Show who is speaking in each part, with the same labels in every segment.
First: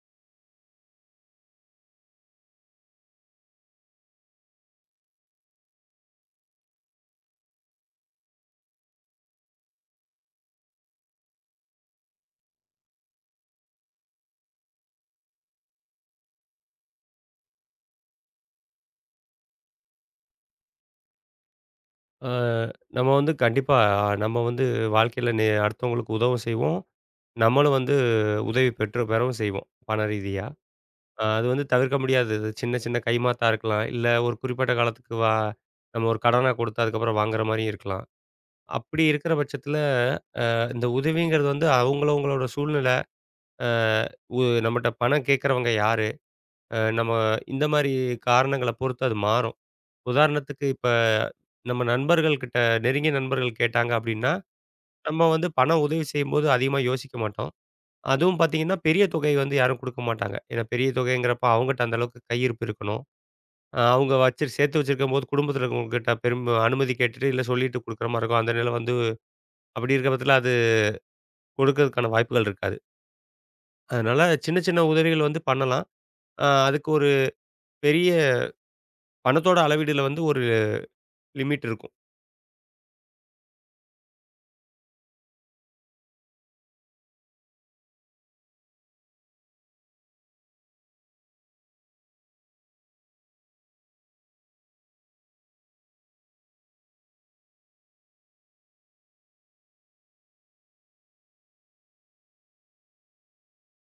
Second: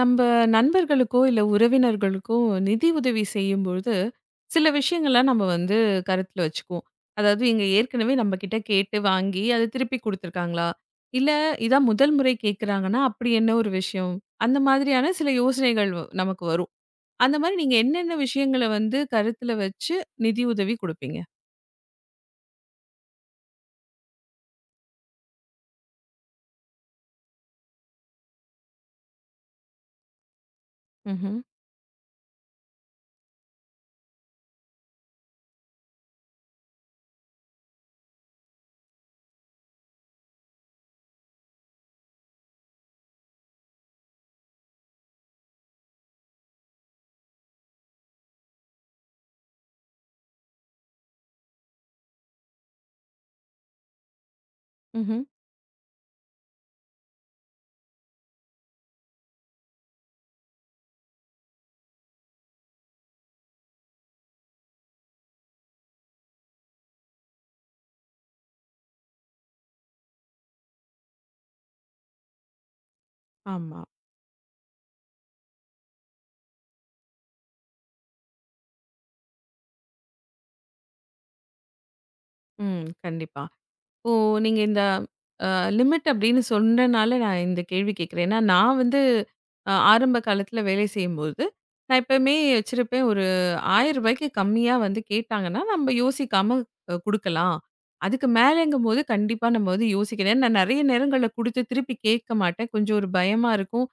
Speaker 1: நம்ப நண்பர்களுக்கோ, இல்ல உறவினர்களுக்கோ நிதி உதவி செய்யும்பொழுது, சில விஷயங்கள நம்ம வந்து கருத்துல வச்சுக்குவோம். அதாவது இங்க ஏற்கனவே நம்மகிட்ட கேட்டு வாங்கி, அத திருப்பி குடுத்துருக்காங்களா? இல்ல இதான் முதல் முறை கேட்குறாங்கன்னா, அப்படி என்ன ஒரு விஷயம்? அந்த மாதிரியான சில யோசனைகள் நமக்கு வரும். அந்த மாரி நீங்க என்னென்ன விஷயங்கள வந்து கருத்துல வச்சு நிதி உதவி குடுப்பீங்க?
Speaker 2: அ நம்ம வந்து கண்டிப்பா நம்ம வந்து வாழ்க்கையில அடுத்தவங்களுக்கு உதவும் செய்வோம். நம்மளும் வந்து உதவி பெறவும் செய்வோம், பண ரீதியா.
Speaker 1: ம்ஹ்ம்,
Speaker 2: அது வந்து தவிர்க்க முடியாதது. சின்ன சின்ன கைமாத்தா இருக்கலாம். இல்ல ஒரு குறிப்பிட்ட காலத்துக்கு நம்ம ஒரு கடனா கொடுத்து அதுக்கப்புறம் வாங்குற மாரியும் இருக்கலாம். அப்படி இருக்கிற பட்சத்தில இந்த உதவிங்கிறது வந்து அவங்கவங்களோட சூழ்நிலை, அ உ நம்மட்ட பணம் கேட்கறவங்க யாரு? நம்ம இந்த மாரி காரணங்கள பொறுத்து அது மாறும். உதாரணத்துக்கு இப்ப நம்ம நண்பர்கள் கிட்ட நெருங்கிய நண்பர்கள் கேட்டாங்க அப்படின்னா
Speaker 1: ம்ஹ்ம்.
Speaker 2: நம்ம வந்து பணம் உதவி செய்யும்போது அதிகமா யோசிக்க மாட்டோம். அதுவும் பார்த்தீங்கன்னா, பெரிய தொகை வந்து யாரும் குடுக்க மாட்டாங்க. ஏன்னா பெரிய தொகைங்கிறப்ப அவங்கட்ட அந்த அளவுக்கு கையிருப்பு இருக்கணும். அவங்க வச்சு சேர்த்து வச்சிருக்கும்போது குடும்பத்தில இருக்கவங்ககிட்ட பெரும் அனுமதி கேட்டுட்டு, இல்ல சொல்லிட்டு குடுக்குற மாரி இருக்கும். அந்த நிலை வந்து அப்படி இருக்கிற பட்சத்தில அது கொடுக்கறதுக்கான வாய்ப்புகள் இருக்காது.
Speaker 1: ஆமா.
Speaker 2: அதனால சின்ன சின்ன உதவிகள் வந்து பண்ணலாம். அதுக்கு ஒரு பெரிய பணத்தோட அளவீடுல வந்து ஒரு லிமிட் இருக்கும்.
Speaker 1: ம். கண்டிப்பா. ஓ! நீங்க இந்த அ லிமிட் அப்படின்னு சொன்னனால நான் இந்த கேள்வி கேட்கிறேன். ஏன்னா நான் வந்து ஆரம்ப காலத்துல வேலை செய்யும்போது, நான் எப்பவுமே வச்சிருப்பேன் ஒரு ரூ. 1000க்கு கம்மியா வந்து கேட்டாங்கன்னா, நம்ம யோசிக்காம குடுக்கலாம். அதுக்கு மேலங்கும்போது கண்டிப்பா நம்ம வந்து யோசிக்கணும். ஏன்னா நான் நெறைய நேரங்கள்ல குடுத்து திருப்பி கேட்க மாட்டேன். கொஞ்சம் ஒரு பயமா இருக்கும்.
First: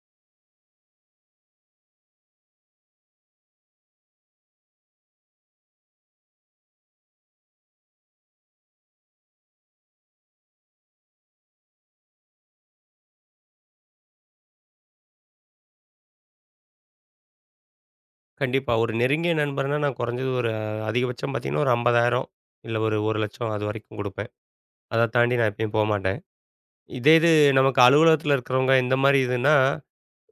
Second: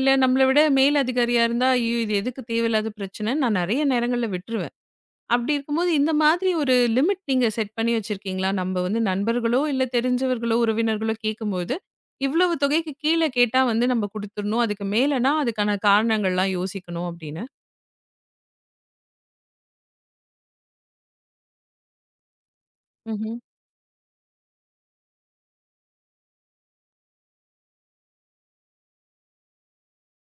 Speaker 1: இல்ல நம்மள விட மேல் அதிகாரியா இருந்தா, "ஐயோ! இது எதுக்கு தேவையில்லாத பிரச்சனை?" நான் நெறைய நேரங்கள்ல விட்டுருவேன். அப்படி இருக்கும்போது, இந்த மாதிரி ஒரு லிமிட் நீங்க செட் பண்ணி வச்சிருக்கீங்களா? நம்ம வந்து நண்பர்களோ, இல்ல தெரிஞ்சவர்களோ, உறவினர்களோ கேட்கும்போது, இவ்வளவு தொகைக்கு கீழ கேட்டா வந்து நம்ம குடுத்துறணும். அதுக்கு மேலனா அதுக்கான காரணங்கள்லாம் யோசிக்கணும் அப்படின்னு.
Speaker 2: கண்டிப்பா. ஒரு நெருங்கிய நண்பர்னா நான் குறைஞ்சது ஒரு அதிகபட்சம் பார்த்தீங்கன்னா, ஒரு 50,000 இல்ல ஒரு
Speaker 1: ம்ஹ்ம்.
Speaker 2: 1,00,000 அது வரைக்கும் குடுப்பேன். அத தாண்டி நான் எப்பயும் போமாட்டேன். இதே இது நமக்கு அலுவலகத்துல இருக்கிறவங்க இந்த மாரி இதுன்னா,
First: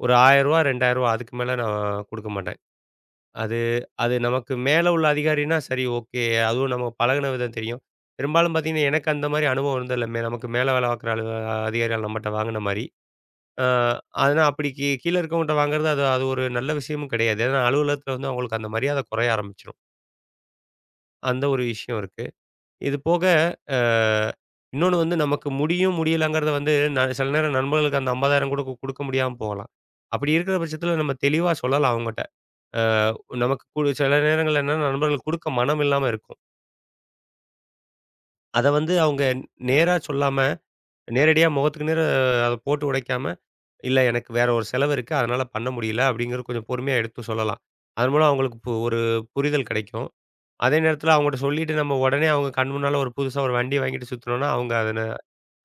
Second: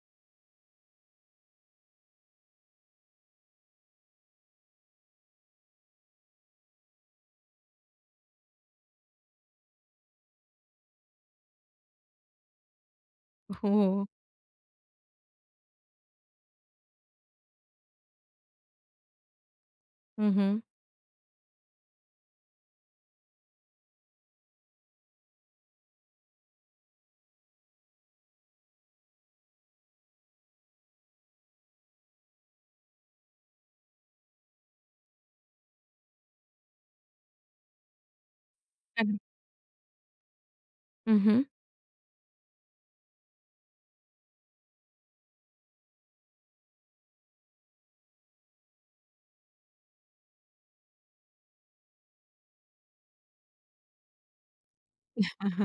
Speaker 2: ஒரு ரூ. 1000 ரூ. 2000 அதுக்கு மேல நான் குடுக்க மாட்டேன். அது அது நமக்கு மேல உள்ள அதிகாரின்னா சரி ஓகே. அதுவும் நம்ம பழகுன விதம் தெரியும். பெரும்பாலும் பார்த்தீங்கன்னா, எனக்கு அந்த மாரி அனுபவம் இருந்ததில்ல. நமக்கு மேல வேலை பார்க்குற அதிகாரிகள் நம்மட்ட வாங்குன மாரி. அ
Speaker 1: ஓ!
Speaker 2: ஆனா அப்படி கீழ இருக்கவங்கட்ட வாங்குறது அது அது ஒரு நல்ல விஷயமும் கிடையாது. ஏன்னா அலுவலகத்துல வந்து அவங்களுக்கு அந்த மரியாதை குறைய ஆரம்பிச்சுரும்.
Speaker 1: ம்ஹ்ம்.
Speaker 2: அந்த ஒரு விஷயம் இருக்கு. இது போக, அ இன்னொன்னு வந்து நமக்கு முடியும், முடியலங்கிறத வந்து சில நேரம் நண்பர்களுக்கு அந்த 50,000 கூட குடுக்க முடியாம போகலாம். அப்படி இருக்கிற பட்சத்தில நம்ம தெளிவா சொல்லலாம் அவங்கட்ட. அ நமக்கு சில நேரங்கள்ல என்னன்னா நண்பர்கள் குடுக்க மனம் இல்லாம இருக்கும். அத வந்து அவங்க
Speaker 1: கண்டிப்பா.
Speaker 2: நேரா சொல்லாம,
Speaker 1: ம்ஹ்ம்.
Speaker 2: நேரடியா முகத்துக்கு நேரா அத போட்டு உடைக்காம, "இல்ல எனக்கு வேற ஒரு செலவு இருக்கு. அதனால பண்ண முடியல." அப்படிங்கிறது கொஞ்சம் பொறுமையா எடுத்து சொல்லலாம். அதன் மூலம் அவங்களுக்கு ஒரு புரிதல் கிடைக்கும். அதே நேரத்தில அவங்கட்ட சொல்லிட்டு நம்ம உடனே அவங்க கண் முன்னால ஒரு புதுசா ஒரு வண்டி வாங்கிட்டு சுத்துனோம்னா, அவங்க அத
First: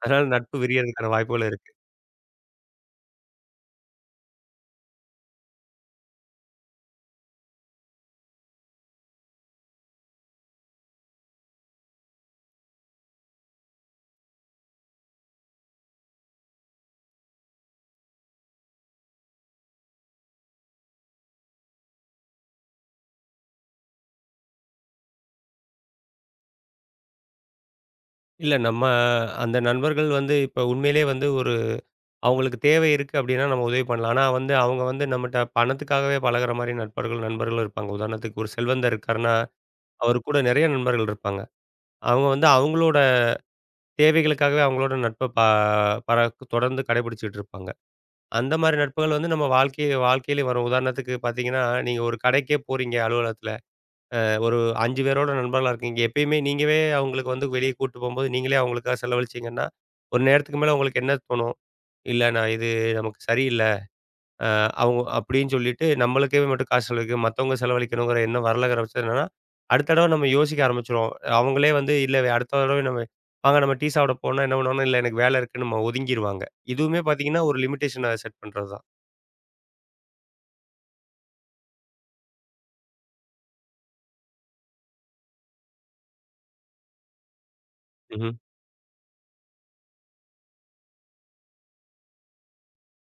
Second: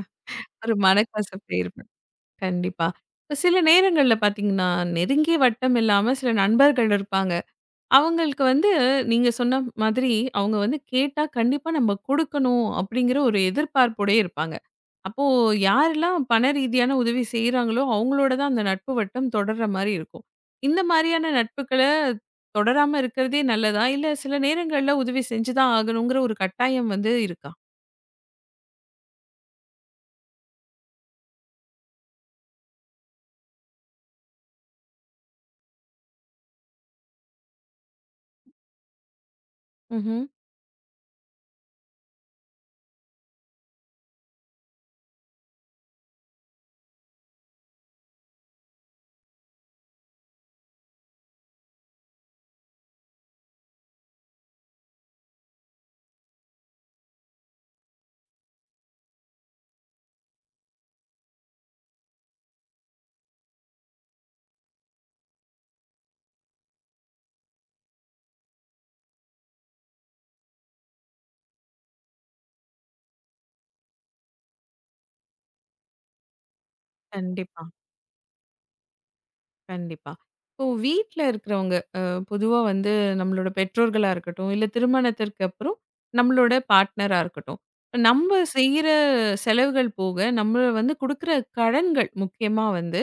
Speaker 2: அதனால நட்பு
Speaker 1: ஒரு
Speaker 2: விரியறதுக்கான வாய்ப்புகள்
Speaker 1: மனக்கசப்பு
Speaker 2: இருக்கு.
Speaker 1: ஏற்படும். கண்டிப்பா. இப்ப சில நேரங்கள்ல பார்த்தீங்கன்னா, நெருங்கிய வட்டம் இல்லாம சில நண்பர்கள் இருப்பாங்க. அவங்களுக்கு வந்து நீங்க சொன்ன மாதிரி அவங்க வந்து கேட்டா கண்டிப்பா நம்ம குடுக்கணும் அப்படிங்கிற ஒரு எதிர்பார்ப்போடயே இருப்பாங்க. அப்போ யாரெல்லாம் பண ரீதியான உதவி செய்றாங்களோ, அவங்களோட தான் அந்த நட்பு வட்டம் தொடர்ற மாரி இருக்கும். இந்த மாரியான நட்புகள தொடராம இருக்கிறதே நல்லதா? இல்ல சில நேரங்கள்ல உதவி செஞ்சு தான் ஆகணுங்கிற ஒரு கட்டாயம் வந்து இருக்கா?
Speaker 2: இல்ல நம்ம அந்த நண்பர்கள் வந்து இப்ப உண்மையிலேயே வந்து ஒரு அவங்களுக்கு தேவை இருக்கு அப்டின்னா நம்ம உதவி பண்ணலாம். ஆனா வந்து அவங்க வந்து நம்மட்ட பணத்துக்காகவே பழகுற மாரி நட்பர்கள், நண்பர்களும் இருப்பாங்க. உதாரணத்துக்கு ஒரு செல்வந்தர் இருக்காருன்னா, அவரு
Speaker 1: ம்ஹ்ம்.
Speaker 2: கூட நெறைய நண்பர்கள் இருப்பாங்க. அவங்க வந்து அவங்களோட தேவைகளுக்காகவே அவங்களோட நட்ப ப பர தொடர்ந்து கடைபிடிச்சுட்டு இருப்பாங்க. அந்த மாரி நட்புகள் வந்து நம்ம வாழ்க்கையிலயும் வரும். உதாரணத்துக்கு பார்த்தீங்கன்னா, நீங்க ஒரு கடைக்கே போறீங்க அலுவலகத்துல. அ ஒரு 5 பேரோட நண்பர்களா இருக்கீங்க. எப்பயுமே நீங்கவே அவங்களுக்கு வந்து வெளிய கூட்டு போம்போது, நீங்களே அவங்களுக்காக செலவழிச்சீங்கன்னா, ஒரு நேரத்துக்கு மேல உங்களுக்கு என்ன தோணும்? "இல்ல நான் இது நமக்கு சரியில்ல. அ அவங்க" அப்படின்னு சொல்லிட்டு நம்மளுக்கே மட்டும் காசு செலவழிக்க மத்தவங்க செலவழிக்கணுங்கிற எண்ணம் வரலங்கிற பட்சம் என்னன்னா, அடுத்த தடவ நம்ம யோசிக்க ஆரம்பிச்சுருவோம். அவங்களே வந்து இல்ல அடுத்த தடவை நம்ம வாங்க நம்ம டீ சாப்பிட போனா என்ன பண்ணுவாங்கன்னா, "இல்ல எனக்கு வேலை இருக்குன்னு" நம்ம ஒதுங்கிருவாங்க. இதுவுமே பார்த்தீங்கன்னா, ஒரு
Speaker 1: கண்டிப்பா.
Speaker 2: லிமிட்டேஷன செட் பண்றது தான்.
Speaker 1: கண்டிப்பா. இப்போ வீட்ல இருக்கிறவங்க, பொதுவா வந்து நம்மளோட பெற்றோர்களா இருக்கட்டும், இல்ல திருமணத்திற்கு அப்புறம் நம்மளோட பார்ட்னரா இருக்கட்டும். இப்ப
Speaker 2: ம்ஹ்ம்.
Speaker 1: நம்ம செய்ற செலவுகள் போக, நம்ம வந்து குடுக்குற கடன்கள் முக்கியமா வந்து,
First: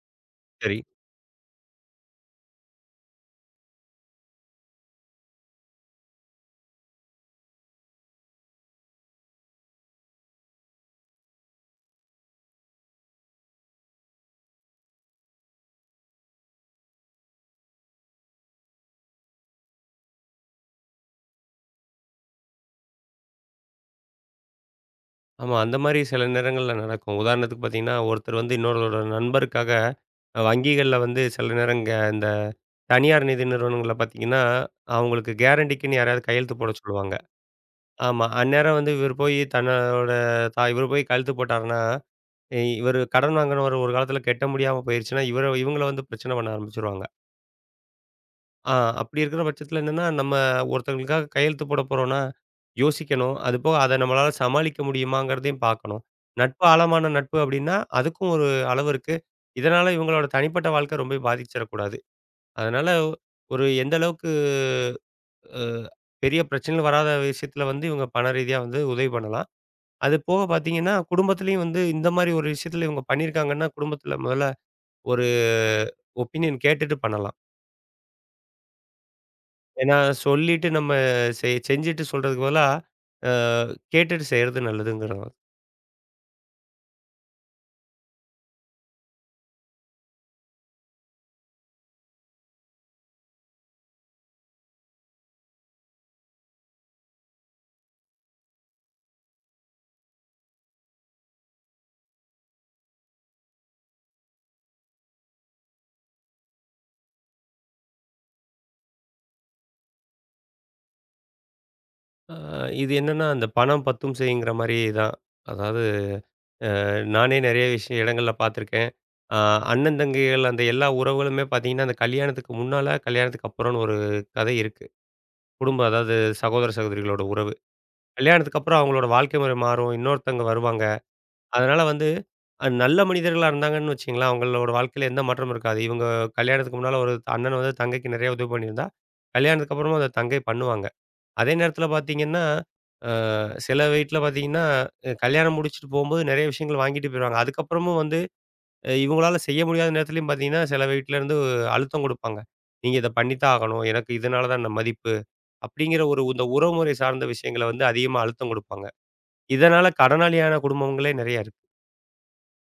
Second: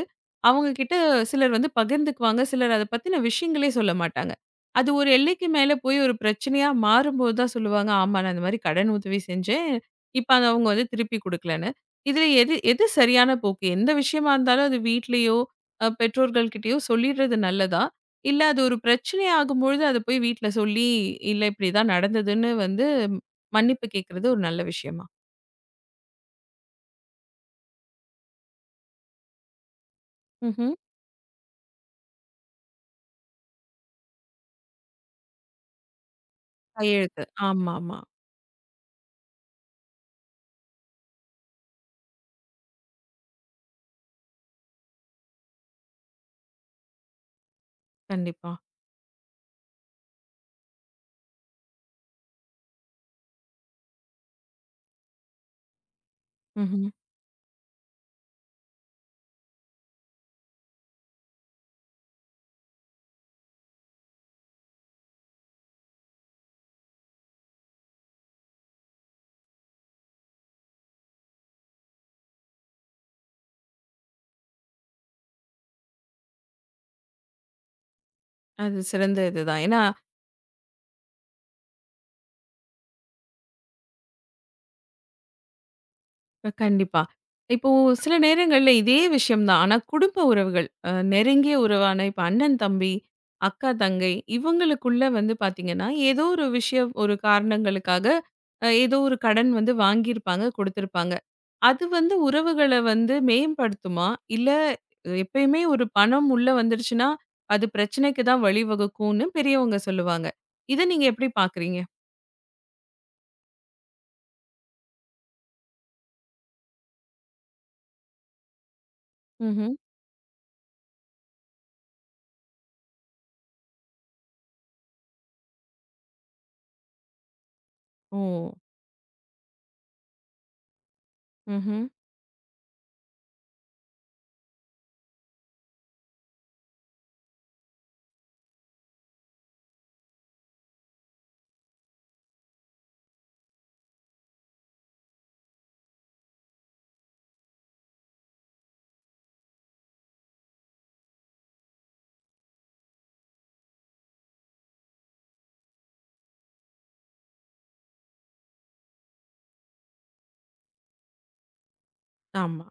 Speaker 1: அவங்க
Speaker 2: சரி.
Speaker 1: கிட்ட சிலர் வந்து பகிர்ந்துக்குவாங்க. சிலர் அத பத்தின விஷயங்களே சொல்ல மாட்டாங்க. அது ஒரு எல்லைக்கு மேல போய் ஒரு பிரச்சனையா மாறும்போது தான் சொல்லுவாங்க, ஆமா நான் இந்த மாரி கடன் உதவி செஞ்சேன். இப்ப அத அவங்க வந்து திருப்பி குடுக்கலன்னு. இதுல எது எது சரியான போக்கு? எந்த விஷயமா இருந்தாலும் அது வீட்லயோ, பெற்றோர்கள்கிட்டயோ சொல்லிடுறது நல்லதா? இல்ல அது ஒரு பிரச்சனை ஆகும்பொழுது அத போய் வீட்ல சொல்லி, இல்ல இப்படிதான் நடந்ததுன்னு வந்து மன்னிப்பு கேட்கறது ஒரு நல்ல விஷயமா?
Speaker 2: ஆமா. அந்த மாரி சில நேரங்கள்ல நடக்கும். உதாரணத்துக்கு பார்த்தீங்கன்னா, ஒருத்தர் வந்து இன்னொருவரோட நண்பருக்காக
Speaker 1: ம்ஹ்ம்.
Speaker 2: வங்கிகள்ல வந்து சில இந்த தனியார் நிதி நிறுவனங்கள்ல பார்த்தீங்கன்னா, அவங்களுக்கு கேரண்டிக்குன்னு யாரையாவது கையெழுத்து போட சொல்லுவாங்க.
Speaker 1: கையெழுத்து. ஆமாமா.
Speaker 2: ஆமா. அந்நேரம் வந்து இவர் போய் தன்னோட இவரு போய் கையெழுத்து போட்டாருன்னா, இவரு கடன் வாங்குனவரு ஒரு காலத்தில கட்ட முடியாம போயிருச்சுன்னா, இவங்கள வந்து பிரச்சனை பண்ண ஆரம்பிச்சுருவாங்க.
Speaker 1: கண்டிப்பா.
Speaker 2: ஆ அப்படி இருக்கிற பட்சத்தில என்னன்னா, நம்ம ஒருத்தவங்களுக்காக கையெழுத்து போட போறோம்னா, யோசிக்கணும். அதுபோக அத நம்மளால சமாளிக்க முடியுமாங்கிறதையும் பார்க்கணும்.
Speaker 1: ம்ஹ்ம்.
Speaker 2: ஆழமான நட்பு அப்படின்னா, அதுக்கும் ஒரு அளவு இருக்கு. இதனால இவங்களோட தனிப்பட்ட வாழ்க்கை ரொம்ப பாதிச்சிடக்கூடாது. அதனால எந்த அளவுக்கு அ பெரிய பிரச்சனைகள் வராத விஷயத்தில வந்து இவங்க பண ரீதியா வந்து உதவி பண்ணலாம். அது போக பார்த்தீங்கன்னா, குடும்பத்திலயும் வந்து இந்த மாரி ஒரு விஷயத்தில இவங்க பண்ணியிருக்காங்கன்னா, குடும்பத்தில முதல்ல ஒரு ஒப்பீனியன் கேட்டுட்டு பண்ணலாம்.
Speaker 1: அது சிறந்த இதுதான். ஏன்னா,
Speaker 2: ஏன்னா, சொல்லிட்டு நம்ம செஞ்சுட்டு சொல்றதுக்கு பதிலா, அ கேட்டுட்டு செய்றது நல்லதுங்கிறோம்.
Speaker 1: கண்டிப்பா. இப்போ சில நேரங்கள்ல இதே விஷயம் தான். ஆனா குடும்ப உறவுகள், நெருங்கிய உறவான இப்ப அண்ணன், தம்பி, அக்கா, தங்கை இவங்களுக்குள்ள வந்து பார்த்தீங்கன்னா, ஏதோ ஒரு விஷயம் ஒரு காரணங்களுக்காக ஏதோ ஒரு கடன் வந்து வாங்கியிருப்பாங்க, குடுத்திருப்பாங்க. அது வந்து உறவுகள வந்து மேம்படுத்துமா? இல்ல எப்பயுமே ஒரு பணம் உள்ள வந்துடுச்சுன்னா, அது பிரச்சனைக்கு தான் வழிவகுக்கும்னு பெரியவங்க சொல்லுவாங்க. இத நீங்க எப்படி பார்க்குறீங்க?
Speaker 2: அ இது என்னன்னா, அந்த "பணம் பத்தும் செய்யுங்கிற" மாரி தான். அதாவது நானே நெறைய இடங்கள்ல பார்த்துருக்கேன். அ
Speaker 1: ம்ஹ்ம்.
Speaker 2: அண்ணன், தங்கைகள் அந்த எல்லா உறவுகளுமே பார்த்தீங்கன்னா, அந்த கல்யாணத்துக்கு முன்னால, கல்யாணத்துக்கு அப்புறம்னு ஒரு கதை இருக்கு. குடும்பம் அதாவது சகோதர, சகோதரிகளோட உறவு.
Speaker 1: ஓ!
Speaker 2: கல்யாணத்துக்கு அப்புறம் அவங்களோட வாழ்க்கை முறை மாறும். இன்னொருத்தவங்க வருவாங்க. அதனால
Speaker 1: ம்ஹ்ம்.
Speaker 2: வந்து, நல்ல மனிதர்களா இருந்தாங்கன்னு வச்சுக்கங்களேன், அவங்களோட வாழ்க்கையில எந்த மாற்றமும் இருக்காது. இவங்க கல்யாணத்துக்கு முன்னால ஒரு அண்ணன் வந்து தங்கைக்கு நிறைய உதவி பண்ணியிருந்தா, கல்யாணத்துக்கு அப்புறமும் அத தங்கை பண்ணுவாங்க. அதே நேரத்தில பார்த்தீங்கன்னா, அ சில வீட்ல பார்த்தீங்கன்னா, கல்யாணம் முடிச்சுட்டு போம்போது நிறைய விஷயங்கள் வாங்கிட்டு போயிருவாங்க. அதுக்கப்புறமும் வந்து இவங்களால செய்ய முடியாத நேரத்திலயும் பார்த்தீங்கன்னா, சில வீட்லருந்து அழுத்தம் குடுப்பாங்க. "நீங்க இத பண்ணித்தான் ஆகணும். எனக்கு இதனால தான் இந்த மதிப்பு." அப்படிங்கிற ஒரு இந்த உறவுமுறை சார்ந்த விஷயங்கள வந்து அதிகமா அழுத்தம் குடுப்பாங்க. இதனால கடனாளியான குடும்பங்களே நிறைய இருக்கு.
Speaker 1: ஆமா.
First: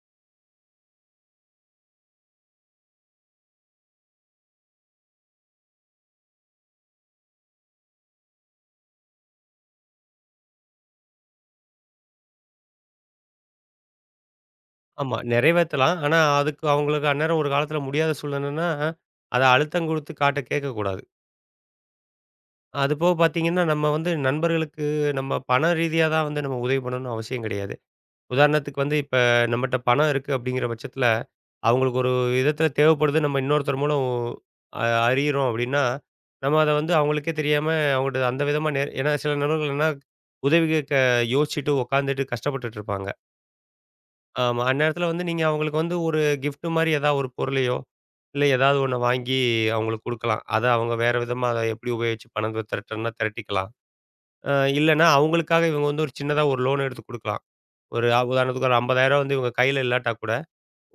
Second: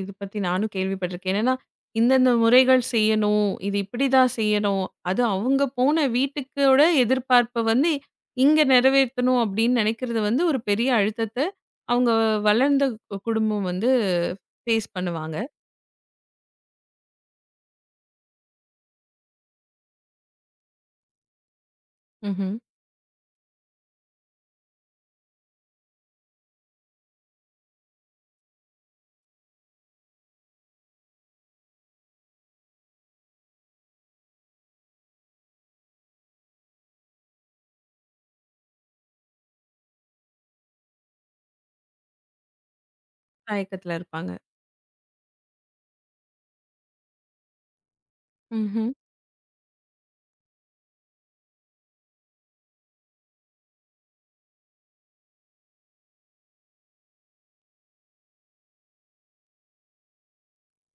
Speaker 1: இது பத்தி நானும் கேள்விப்பட்டிருக்கேன். என்னன்னா, இந்தந்த முறைகள் செய்யணும். இது இப்படிதான் செய்யணும். அது அவங்க போன வீட்டுக்கோட எதிர்பார்ப்ப வந்து இங்க நிறைவேத்தணும் அப்படின்னு நினைக்கிறது வந்து ஒரு பெரிய அழுத்தத்த அவங்க வளர்ந்த குடும்பம் வந்து ஃபேஸ்
Speaker 2: ஆமா.
Speaker 1: பண்ணுவாங்க.
Speaker 2: நிறைவேத்தலாம். ஆனா, அதுக்கு அவங்களுக்கு அந்நேரம் ஒரு காலத்தில முடியாத சூழ்நிலைன்னா, அத அழுத்தம் குடுத்து காட்ட கேட்கக்கூடாது.
Speaker 1: ம்ஹ்ம்.
Speaker 2: அதுபோக பார்த்தீங்கன்னா, நம்ம வந்து நண்பர்களுக்கு நம்ம பண ரீதியா தான் வந்து நம்ம உதவி பண்ணணும்னு அவசியம் கிடையாது. உதாரணத்துக்கு வந்து இப்ப நம்மட்ட பணம் இருக்கு அப்படிங்கிற பட்சத்தில, அவங்களுக்கு ஒரு விதத்தில தேவைப்படுது. நம்ம இன்னொருத்தர் மூலம் அ அறியிறோம் அப்படின்னா, நம்ம அத வந்து அவங்களுக்கே தெரியாம அவங்கள்ட்ட அந்த விதமா ஏன்னா சில நண்பர்கள் என்ன உதவி கேட்க யோசிச்சுட்டு உட்காந்துட்டு கஷ்டப்பட்டுட்டு இருப்பாங்க.
Speaker 1: தயக்கத்துல இருப்பாங்க.
Speaker 2: ஆமா. அந்நேரத்தில வந்து நீங்க அவங்களுக்கு வந்து ஒரு கிஃப்ட் மாரி ஏதாவது ஒரு பொருளையோ இல்ல ஏதாவது
Speaker 1: ம்ஹ்ம்,
Speaker 2: ஒண்ண வாங்கி அவங்களுக்கு குடுக்கலாம். அத அவங்க வேற விதமா அத எப்படி உபயோகிச்சு பணம் திரட்டணும்னா திரட்டிக்கலாம். அ இல்லன்னா அவங்களுக்காக இவங்க வந்து ஒரு சின்னதா ஒரு லோன் எடுத்து குடுக்கலாம். ஒரு அ உதாரணத்துக்கு ஒரு 50,000 வந்து இவங்க கையில இல்லாட்டா கூட,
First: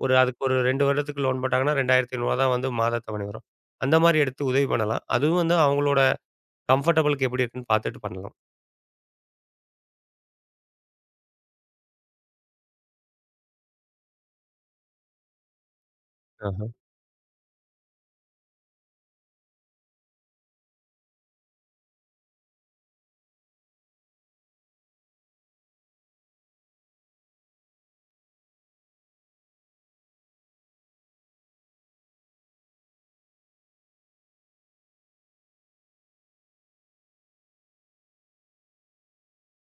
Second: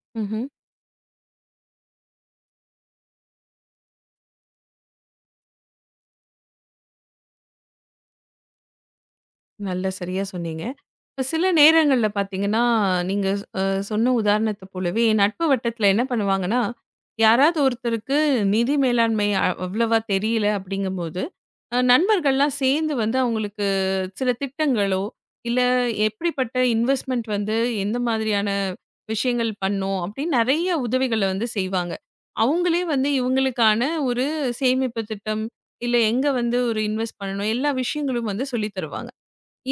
Speaker 2: அதுக்கு
Speaker 1: ம்ஹ்ம்.
Speaker 2: ஒரு 2 வருடத்துக்கு லோன் போட்டாங்கன்னா, ரூ. 2,500 தான் வந்து மாத தவணை வரும். அந்த மாரி எடுத்து உதவி பண்ணலாம். அதுவும் வந்து அவங்களோட கம்ஃபர்டபுளுக்கு எப்படி இருக்குன்னு பார்த்துட்டு பண்ணலாம்.
Speaker 1: நல்லா சரியா சொன்னீங்க. இப்ப சில நேரங்கள்ல பார்த்தீங்கன்னா, நீங்க அ சொன்ன உதாரணத்த போலவே என் நட்பு வட்டத்துல என்ன
Speaker 2: ஆஹ.
Speaker 1: பண்ணுவாங்கன்னா, யாராவது ஒருத்தருக்கு நிதி மேலாண்மை அவ்வளவா தெரியல அப்படிங்கும்போது, நண்பர்கள்லாம் சேர்ந்து வந்து அவங்களுக்கு சில திட்டங்களோ, இல்ல எப்படிப்பட்ட இன்வெஸ்ட்மென்ட் வந்து எந்த மாதிரியான விஷயங்கள் பண்ணும் அப்படின்னு நெறைய உதவிகள வந்து செய்வாங்க. அவங்களே வந்து இவங்களுக்கான ஒரு சேமிப்பு திட்டம், இல்ல எங்க வந்து ஒரு இன்வெஸ்ட் பண்ணணும் எல்லா விஷயங்களும் வந்து சொல்லி தருவாங்க.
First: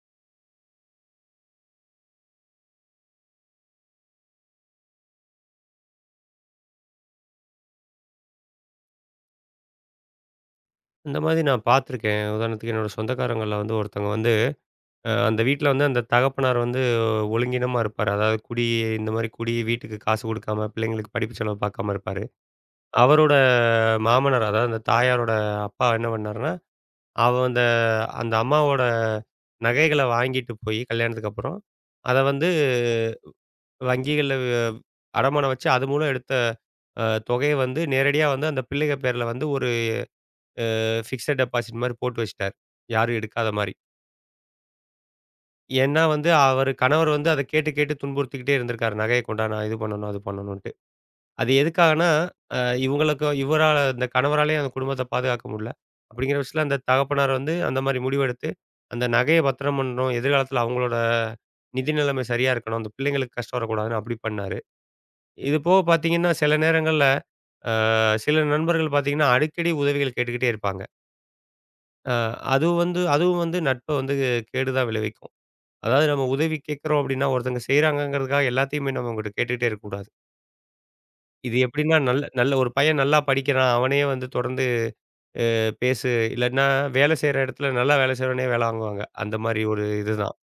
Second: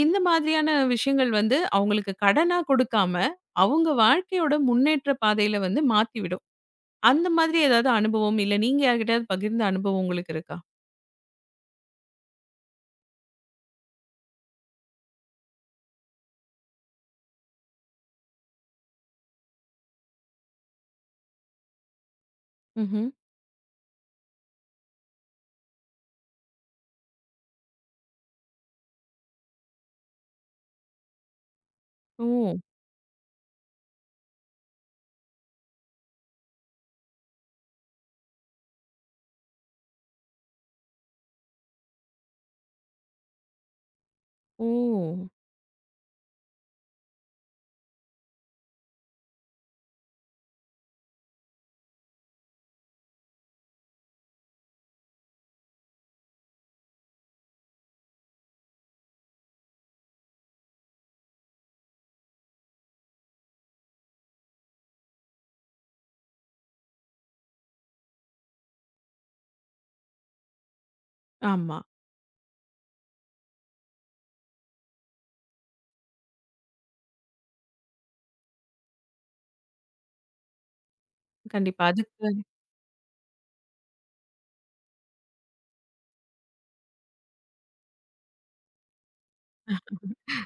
Speaker 1: இந்த மாதிரியான விஷயங்கள் வந்து அவங்களுக்கு கடனா கொடுக்காம, அவங்க வாழ்க்கையோட முன்னேற்ற பாதையில வந்து மாத்தி விடும். அந்த மாதிரி ஏதாவது அனுபவம், இல்ல நீங்க யார்கிட்டயாவது பகிர்ந்த அனுபவம் உங்களுக்கு இருக்கா?
Speaker 2: இந்த மாதிரி நான் பார்த்துருக்கேன். உதாரணத்துக்கு என்னோட சொந்தக்காரங்கள்ல வந்து ஒருத்தவங்க வந்து அந்த வீட்ல வந்து அந்த தகப்பனார் வந்து ஒழுங்கீனமா இருப்பாரு. அதாவது குடி இந்த மாரி குடி வீட்டுக்கு காசு குடுக்காம, பிள்ளைங்களுக்கு படிப்பு செலவு பார்க்காம இருப்பாரு.
Speaker 1: ம்ஹ்ம்.
Speaker 2: அவரோட மாமனார், அதாவது அந்த தாயாரோட அப்பா என்ன பண்ணாருன்னா, அந்த அந்த அம்மாவோட நகைகள வாங்கிட்டு போயி கல்யாணத்துக்கு அப்புறம், அத
Speaker 1: ஓ!
Speaker 2: வந்து வங்கிகள்ல வ அடமானம் வச்சு, அது மூலம் எடுத்த அ தொகைய வந்து நேரடியா வந்து அந்த பிள்ளைக பேர்ல வந்து ஒரு ஃபிக்ஸட் டெபாசிட் மாரி போட்டு வச்சுட்டாரு. யாரும் எடுக்காத மாரி.
Speaker 1: ஓ!
Speaker 2: ஏன்னா வந்து, அவரு கணவர் வந்து அத கேட்டு துன்புறுத்திக்கிட்டே இருந்திருக்காரு. நகைய கொண்டா நான் இது பண்ணணும், அது பண்ணணுன்ட்டு. அது எதுக்காகன்னா, அ இவுங்களுக்கு இந்த கணவராலயும் அந்த குடும்பத்த பாதுகாக்க முடியல. அப்படிங்கிற பட்சத்தில அந்த தகப்பனார் வந்து அந்த மாரி முடிவெடுத்து, அந்த நகைய பத்திரம் பண்ணணும். எதிர்காலத்தில அவங்களோட நிதி நிலைமை சரியா இருக்கணும். அந்த பிள்ளைங்களுக்கு கஷ்டம் வரக்கூடாதுன்னு அப்படி பண்ணாரு. இது போக பார்த்தீங்கன்னா, சில நேரங்கள்ல அ சில நண்பர்கள் பார்த்தீங்கன்னா, அடிக்கடி உதவிகள் கேட்டுக்கிட்டே இருப்பாங்க.
Speaker 1: ஆமா.
Speaker 2: அ அது வந்து அதுவும் வந்து நட்ப வந்து கேடு தான் விளைவிக்கும். அதாவது நம்ம உதவி கேட்குறோம் அப்படின்னா, ஒருத்தங்க செய்றாங்கங்கிறதுக்காக எல்லாத்தையுமே நம்ம அவங்ககிட்ட கேட்டுட்டே இருக்கக்கூடாது. இது
Speaker 1: கண்டிப்பா.
Speaker 2: எப்படின்னா, நல்ல
Speaker 1: அதுக்கு
Speaker 2: நல்ல ஒரு பையன் நல்லா படிக்கிறான். அவனே வந்து தொடர்ந்து பேசு இல்லன்னா வேலை செய்ற இடத்துல நல்லா வேலை செய்றவனே வேலை வாங்குவாங்க. அந்த மாரி ஒரு இதுதான்.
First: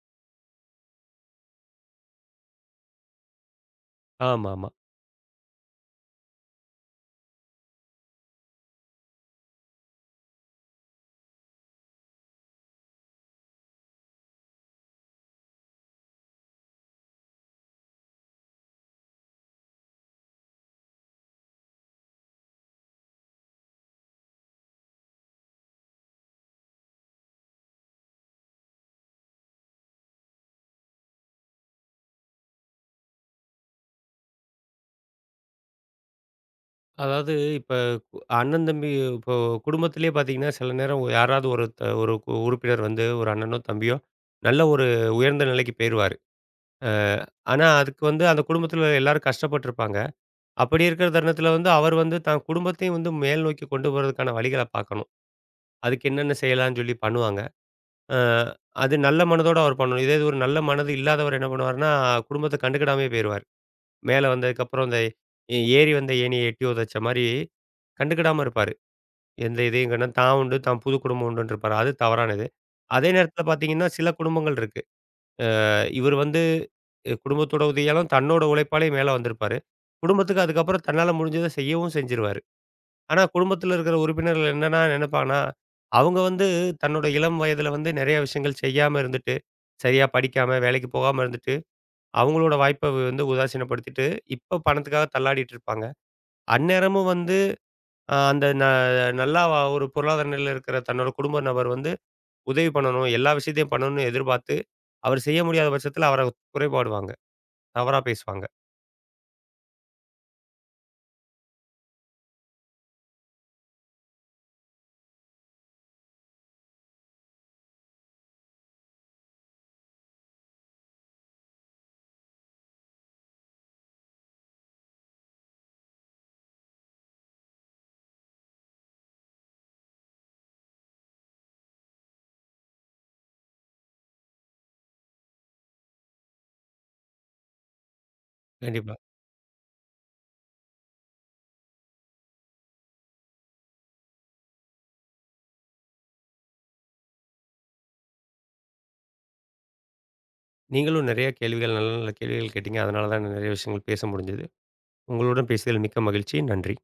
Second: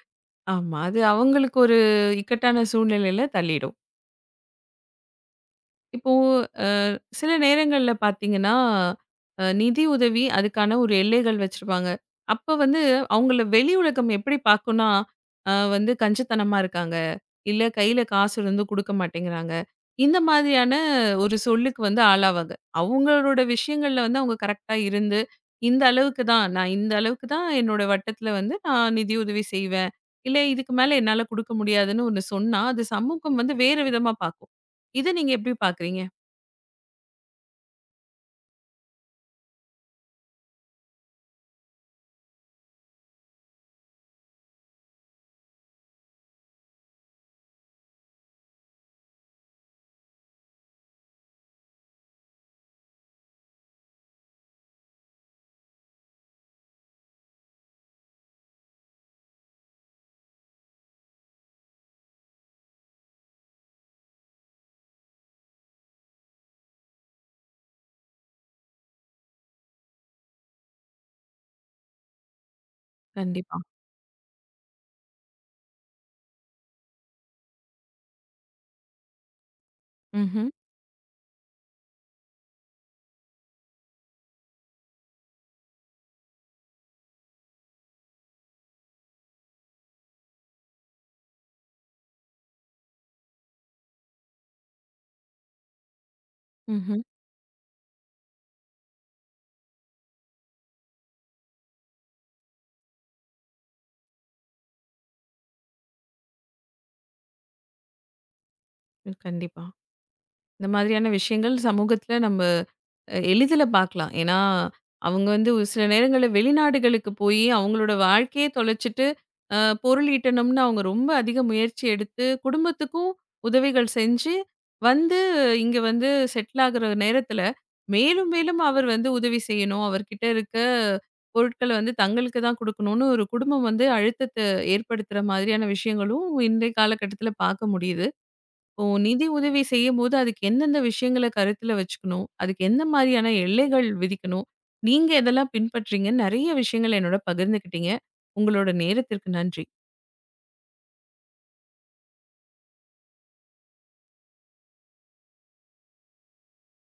Speaker 1: ஆமா. அது அவங்களுக்கு ஒரு இக்கட்டான சூழ்நிலையில தள்ளிடும்.
Speaker 2: ஆமாமா.
Speaker 1: இப்போ அ சில நேரங்கள்ல பார்த்தீங்கன்னா, நிதி உதவி அதுக்கான ஒரு எல்லைகள் வச்சிருப்பாங்க. அப்ப வந்து அவங்கள வெளி உலகம் எப்படி பார்க்கும்னா, வந்து கஞ்சத்தனமா இருக்காங்க, இல்ல கையில காசு இருந்தும் குடுக்க மாட்டேங்கிறாங்க. இந்த மாதிரியான ஒரு சொல்லுக்கு வந்து ஆளாவாங்க. அவங்களோட விஷயங்கள்ல வந்து அவங்க கரெக்ட்டா இருந்து, இந்த அளவுக்கு தான் நான் இந்த அளவுக்கு தான் என்னோட வட்டத்துல வந்து நான் நிதியுதவி செய்வேன். இல்ல இதுக்கு மேல என்னால குடுக்க முடியாதுன்னு ஒண்ணு சொன்னா, அது சமூகம் வந்து வேற விதமா பார்க்கும். இத நீங்க எப்படி பார்க்குறீங்க?
Speaker 2: அதாவது இப்ப அண்ணன், தம்பி இப்போ குடும்பத்திலேயே பார்த்தீங்கன்னா, சில நேரம் யாராவது ஒரு உறுப்பினர் வந்து ஒரு அண்ணனோ, தம்பியோ நல்ல ஒரு உயர்ந்த நிலைக்கு போயிருவாரு. அ ஆனா அதுக்கு வந்து அந்த குடும்பத்தில எல்லாரும் கஷ்டப்பட்டுருப்பாங்க. அப்படி இருக்கிற தருணத்தில வந்து, அவர் வந்து தான் குடும்பத்தையும் வந்து மேல் நோக்கி கொண்டு போறதுக்கான வழிகள பார்க்கணும். அதுக்கு என்னென்ன செய்யலான்னு சொல்லி பண்ணுவாங்க. அ அது நல்ல மனதோட அவர் பண்ணணும். இதே இது ஒரு நல்ல மனது இல்லாதவர் என்ன பண்ணுவாருன்னா, குடும்பத்த கண்டுக்கிடாமயே போயிருவாரு. மேல வந்ததுக்கப்புறம் இந்த ஏறி வந்த ஏணிய எட்டி உதைச்ச மாரி கண்டுக்கிடாம இருப்பாரு. எந்த இதையும் கண்ண தான் உண்டு, தான் புது குடும்பம் உண்டுன்னு இருப்பாரு. அது தவறானது. அதே நேரத்தில
Speaker 1: கண்டிப்பா.
Speaker 2: பார்த்தீங்கன்னா, சில குடும்பங்கள் இருக்கு. இவர் வந்து குடும்பத்தோட உதவியாலும், தன்னோட உழைப்பாலயும் மேல வந்திருப்பாரு. குடும்பத்துக்கு
Speaker 1: ம்ஹ்ம்.
Speaker 2: அதுக்கப்புறம் தன்னால முடிஞ்சத செய்யவும் செஞ்சுருவாரு. ஆனா, குடும்பத்தில இருக்கிற உறுப்பினர்கள் என்னன்னா நினைப்பாங்கன்னா, அவங்க வந்து தன்னோட இளம் வயதில வந்து நிறைய விஷயங்கள் செய்யாம இருந்துட்டு, சரியா படிக்காம, வேலைக்கு போகாம இருந்துட்டு, அவங்களோட வாய்ப்ப வந்து உதாசீனப்படுத்திட்டு, இப்ப பணத்துக்காக தள்ளாடிட்டு இருப்பாங்க.
Speaker 1: ம்ஹ்ம்.
Speaker 2: அந்நேரமும் வந்து அ அந்த ந நல்லா ஒரு பொருளாதார நிலையில இருக்கிற தன்னோட குடும்ப நபர் வந்து உதவி பண்ணணும், எல்லா விஷயத்தையும் பண்ணணும்னு எதிர்பார்த்து, அவர் செய்ய முடியாத பட்சத்தில அவர குறைபாடுவாங்க. தவறா பேசுவாங்க.
Speaker 1: கண்டிப்பா. இந்த மாதிரியான விஷயங்கள் சமூகத்துல நம்ம எளிதில பார்க்கலாம். ஏன்னா, அவங்க வந்து ஒரு சில நேரங்கள்ல வெளிநாடுகளுக்கு போயி அவங்களோட வாழ்க்கையே தொலைச்சுட்டு, அ பொருள் ஈட்டணும்னு அவங்க ரொம்ப அதிக முயற்சி எடுத்து, குடும்பத்துக்கும் உதவிகள் செஞ்சு, வந்து இங்க வந்து செட்டில் ஆகுற நேரத்தில, மேலும் மேலும் அவர் வந்து உதவி செய்யணும். அவர்கிட்ட இருக்க பொருட்கள வந்து தங்களுக்கு தான் குடுக்கணும்னு ஒரு குடும்பம் வந்து அழுத்தத்த ஏற்படுத்துற மாதிரியான விஷயங்களும் இன்றைய காலகட்டத்தில பார்க்க முடியுது. ஓ!
Speaker 2: கண்டிப்பா.
Speaker 1: நிதி உதவி செய்யும்போது, அதுக்கு எந்தெந்த விஷயங்கள கருத்துல வச்சுக்கணும்? அதுக்கு எந்த மாரியான எல்லைகள் விதிக்கணும்? நீங்க எதெல்லாம் பின்பற்றீங்கன்னு நெறைய விஷயங்கள என்னோட பகிர்ந்துக்கிட்டீங்க. உங்களோட நேரத்திற்கு நன்றி.
Speaker 2: நீங்களும் நிறைய கேள்விகள் நல்ல நல்ல கேள்விகள் கேட்டீங்க. அதனால தான் நிறைய விஷயங்கள் பேச முடிஞ்சது. உங்களுடன் பேசியதில் மிக்க மகிழ்ச்சி. நன்றி.